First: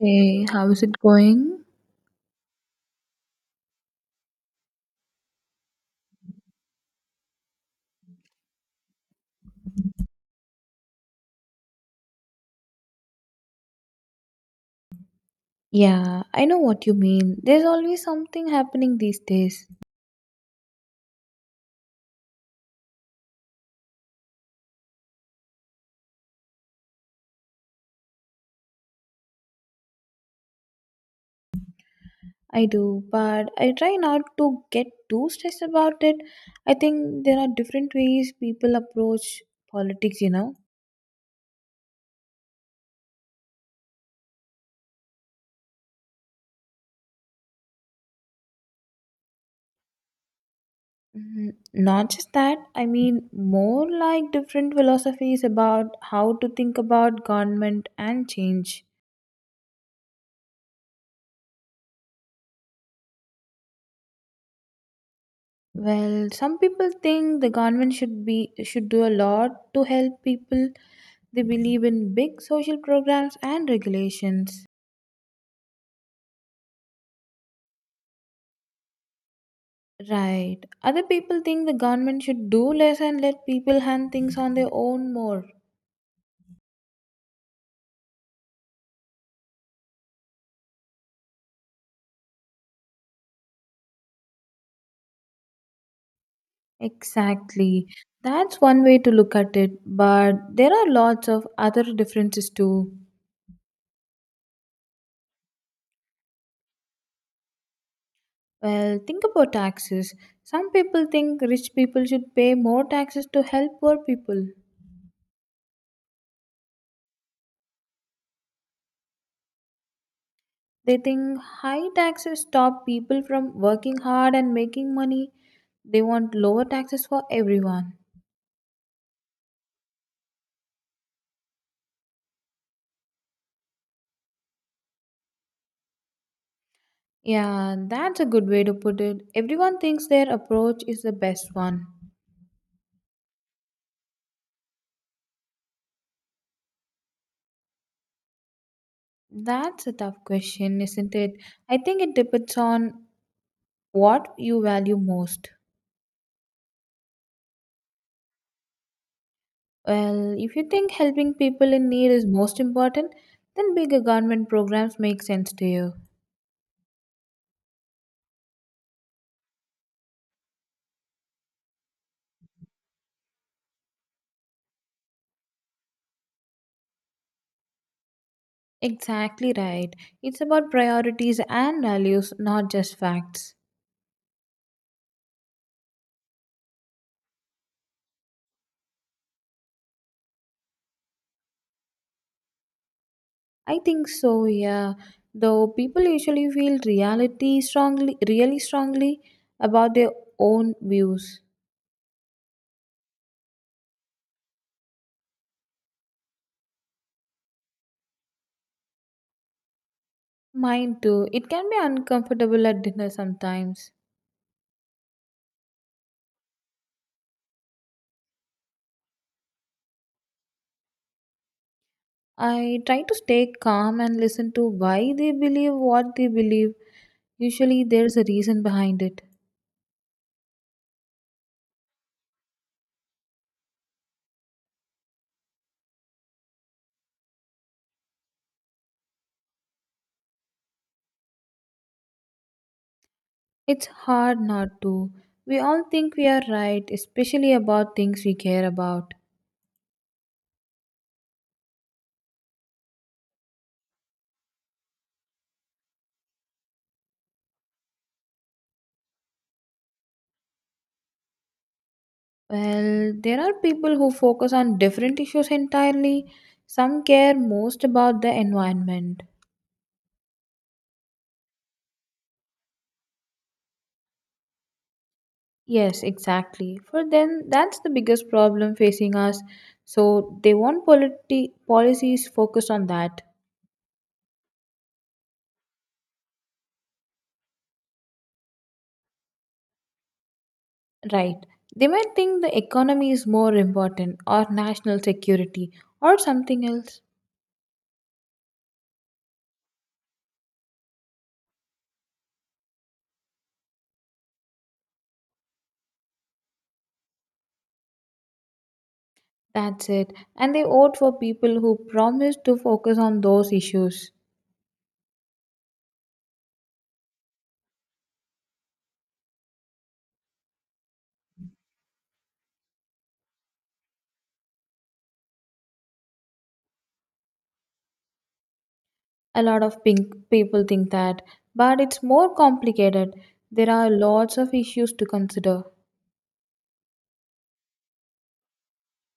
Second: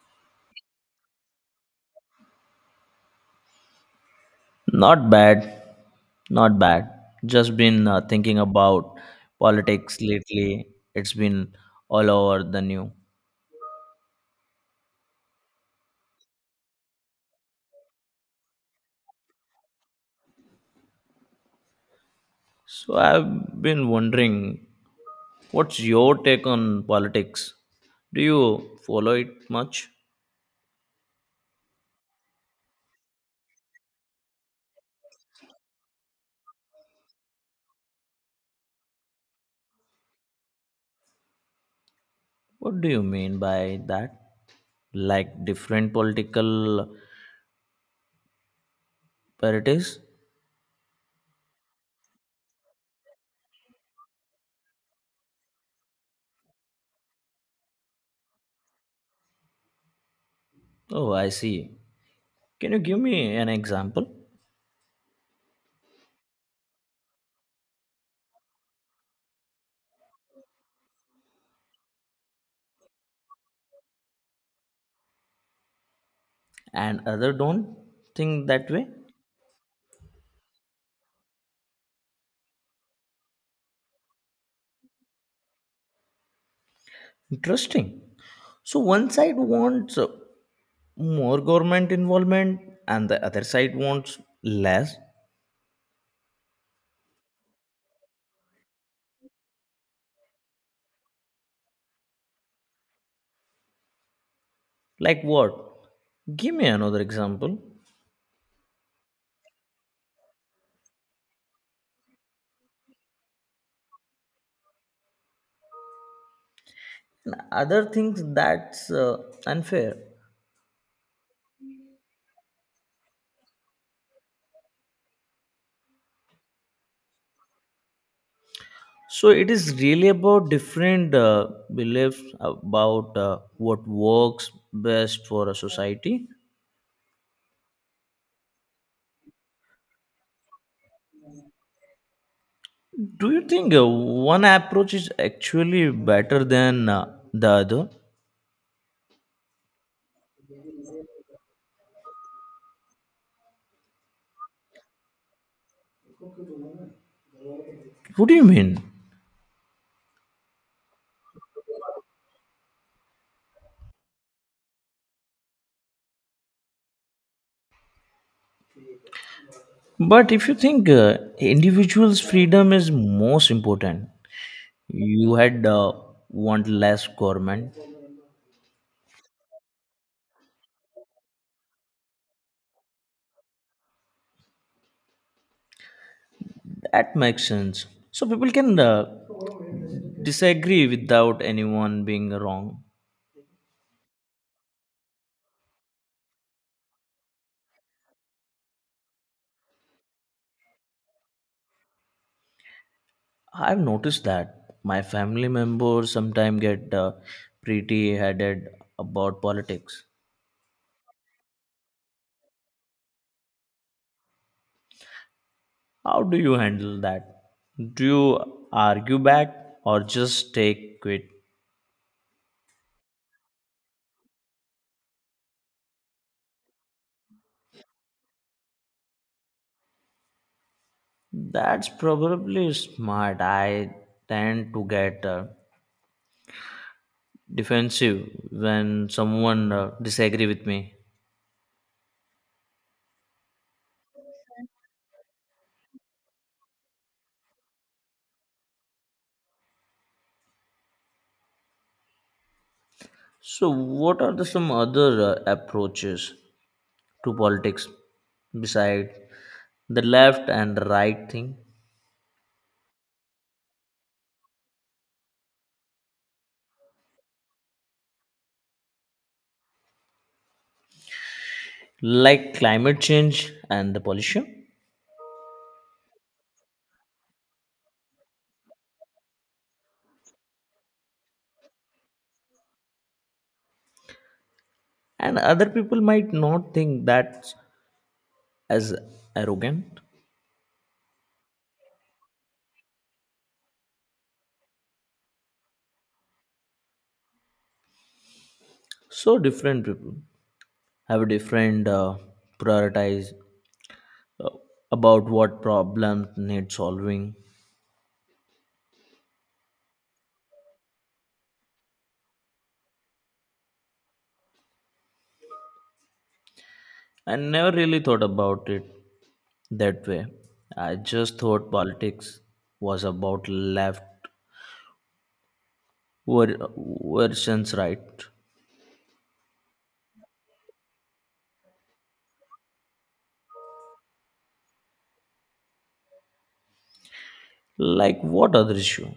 Hey, how is it going? Not bad, not bad. Just been thinking about politics lately. It's been all over the news. Yeah, I know what you mean. There's always something happening these days. So I've been wondering, what's your take on politics? Do you follow it much? I do, but I try not to get too stressed about it. I think there are different ways people approach politics, What do you mean by that? Like different political parties? Mm, not just that, I mean, more like different philosophies about how to think about government and change. Oh, I see. Can you give me an example? Well, some people think the government should do a lot to help people. They believe in big social programs and regulations. And other don't think that way? Right. Other people think the government should do less and let people hand things on their own more. Interesting. So one side wants more government involvement and the other side wants less. Exactly. That's one way to look at it, but there are lots of other differences too. Like what, give me another example. Well, think about taxes. Some people think rich people should pay more taxes to help poor people. And other things that's unfair. They think high taxes stop people from working hard and making money. They want lower taxes for everyone. So it is really about different beliefs about what works best for a society. Yeah, that's a good way to put it. Everyone thinks their approach is the best one. Do you think one approach is actually better than the other? That's a tough question, isn't it? I think it depends on what you value most. What do you mean? Well, if you think helping people in need is most important, then bigger government programs make sense to you. But if you think individuals freedom is most important. You had want less government. Exactly right. It's about priorities and values, not just facts. That makes sense. So people can disagree without anyone being wrong. I think so, yeah. Though people usually feel reality strongly, really strongly about their own views. I've noticed that my family members sometimes get pretty headed about politics. Mine too. It can be uncomfortable at dinner sometimes. How do you handle that? Do you argue back or just take quit? I try to stay calm and listen to why they believe what they believe. Usually there's a reason behind it. That's probably smart. I tend to get defensive when someone disagree with me. It's hard not to. We all think we are right, especially about things we care about. So, what are the some other approaches to politics beside the left and the right thing, Well, there are people who focus on different issues entirely. Some care most about the environment. like climate change and the pollution? Yes, exactly. For them, that's the biggest problem facing us. So they want policies focused on that. And other people might not think that's as arrogant. Right. They might think the economy is more important, or national security or something else. So, different people have a different prioritize uh, about what problems need solving. That's it. And they vote for people who promise to focus on those issues. I never really thought about it that way. I just thought politics was about left versions right. A lot of pink people think that, but it's more complicated. There are lots of issues to consider. Like what other issue.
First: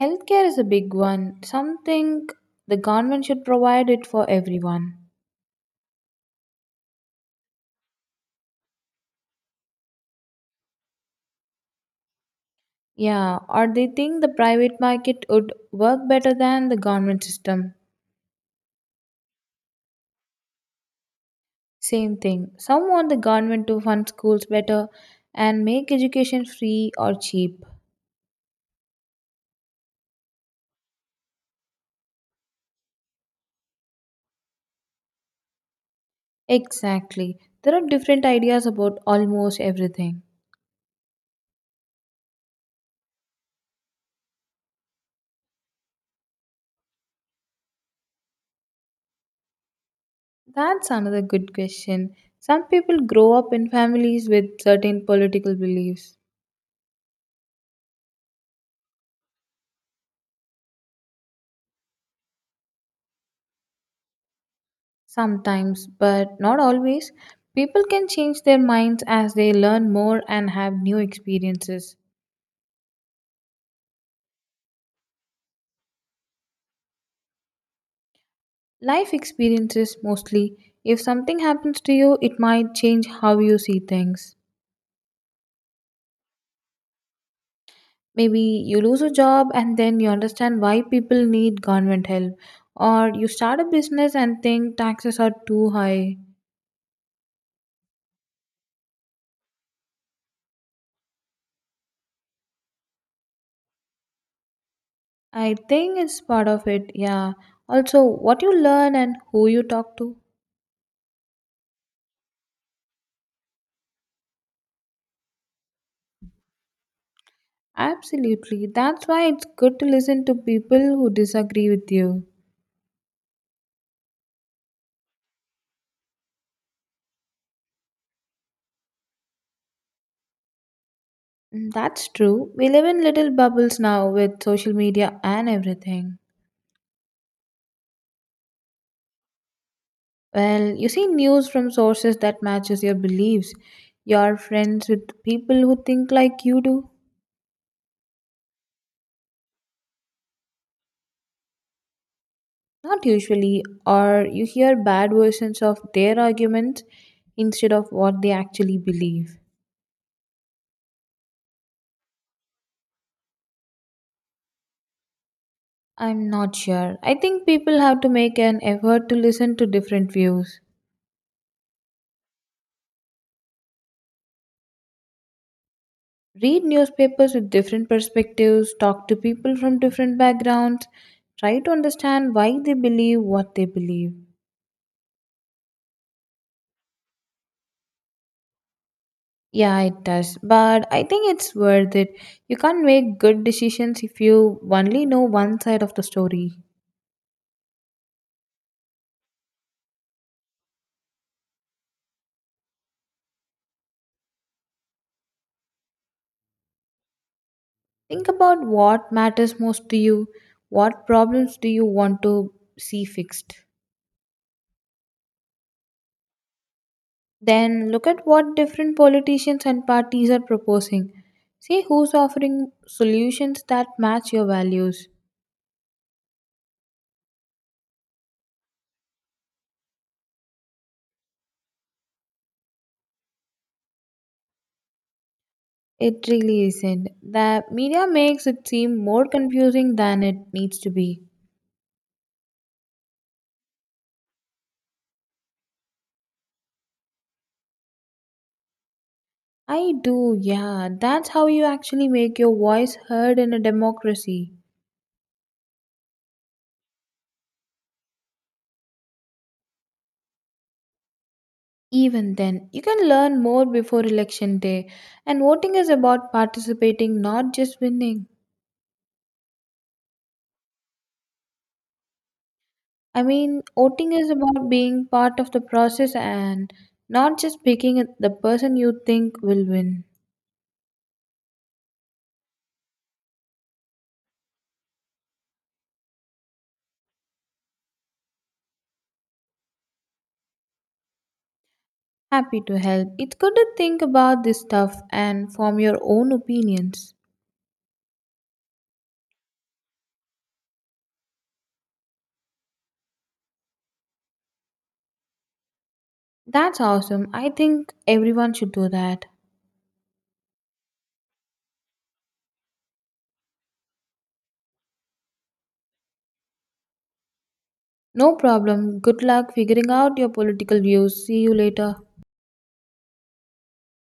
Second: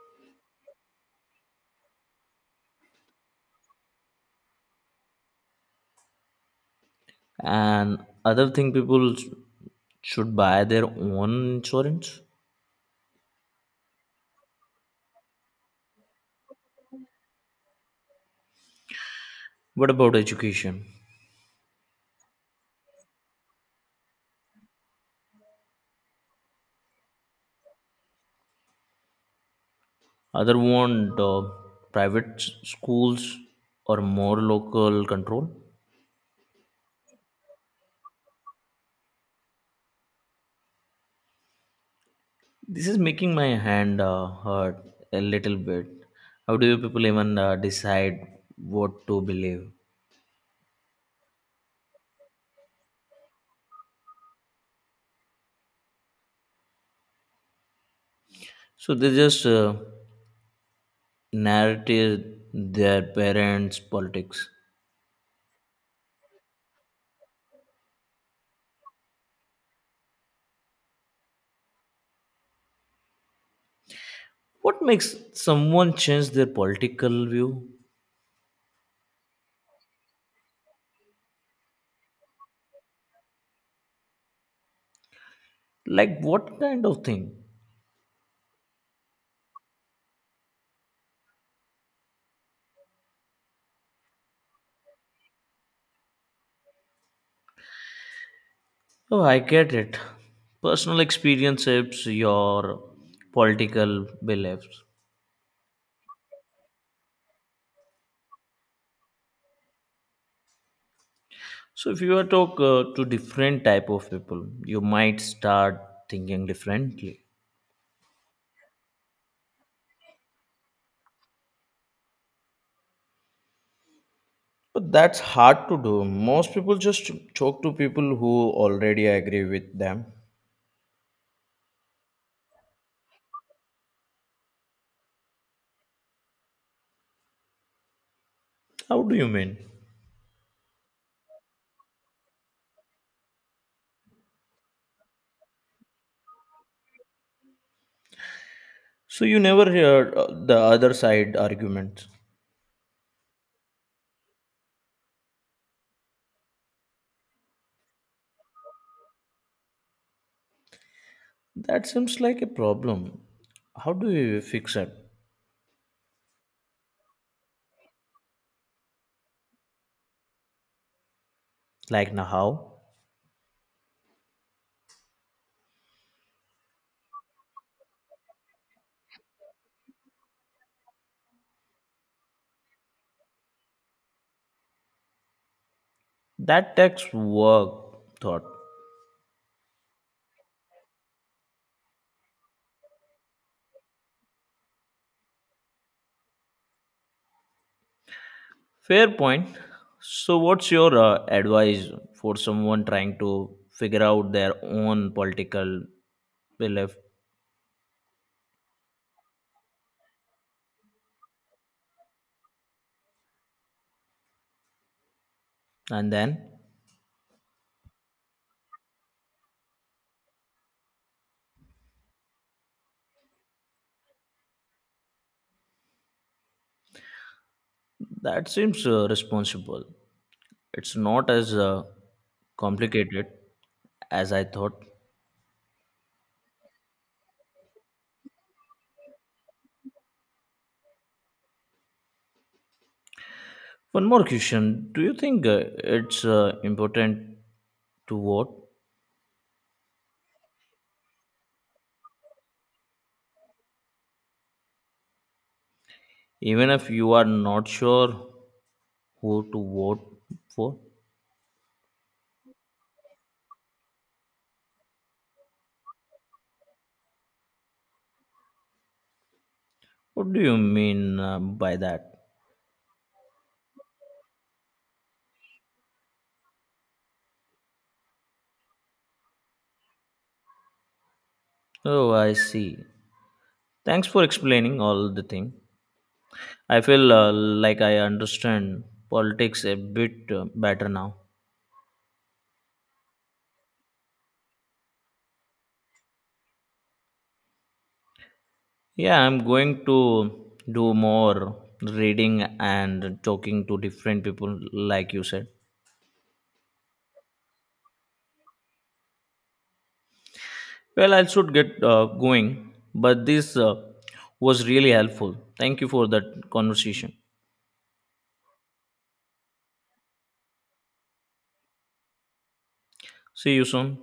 Healthcare is a big one. Something the government should provide it for everyone. And other thing people should buy their own insurance. Yeah, or they think the private market would work better than the government system. What about education? Same thing, some want the government to fund schools better and make education free or cheap. Other want private schools or more local control. Exactly, there are different ideas about almost everything. This is making my hand hurt a little bit. How do you people even decide what to believe? That's another good question. Some people grow up in families with certain political beliefs. So they just narrative their parents politics. Sometimes, but not always. People can change their minds as they learn more and have new experiences. What makes someone change their political view? Life experiences mostly. If something happens to you, it might change how you see things. Like, what kind of thing? Maybe you lose a job and then you understand why people need government help, or you start a business and think taxes are too high. Oh, I get it. Personal experience shapes your political beliefs. I think it's part of it, yeah. Also, what you learn and who you talk to. So, if you are talk to different type of people, you might start thinking differently. Absolutely. That's why it's good to listen to people who disagree with you. But that's hard to do. Most people just talk to people who already agree with them. Mm, that's true. We live in little bubbles now with social media and everything. How do you mean? Well, you see news from sources that matches your beliefs. You're friends with people who think like you do. So you never hear the other side arguments. Not usually, or you hear bad versions of their arguments instead of what they actually believe. That seems like a problem. How do we fix it? I'm not sure. I think people have to make an effort to listen to different views. Like now how? Read newspapers with different perspectives, talk to people from different backgrounds, try to understand why they believe what they believe. That takes work, thought. Yeah, it does, but I think it's worth it. You can't make good decisions if you only know one side of the story. Fair point. So what's your advice for someone trying to figure out their own political belief Think about what matters most to you, what problems do you want to see fixed. and then Then look at what different politicians and parties are proposing. See who's offering solutions that match your values. that seems responsible. It's not as complicated as I thought. It really isn't. The media makes it seem more confusing than it needs to be. One more question. Do you think it's important to vote I do, yeah. That's how you actually make your voice heard in a democracy. even if you are not sure who to vote for? Even then, you can learn more before election day, and voting is about participating, not just winning. What do you mean by that? I mean, voting is about being part of the process and not just picking the person you think will win. Oh, I see. Thanks for explaining all the thing. I feel like I understand politics a bit better now. Happy to help. It's good to think about this stuff and form your own opinions. Yeah, I'm going to do more reading and talking to different people, like you said. That's awesome. I think everyone should do that. Well, I should get going, but this was really helpful. Thank you for that conversation. No problem. Good luck figuring out your political views. See you later. See you soon.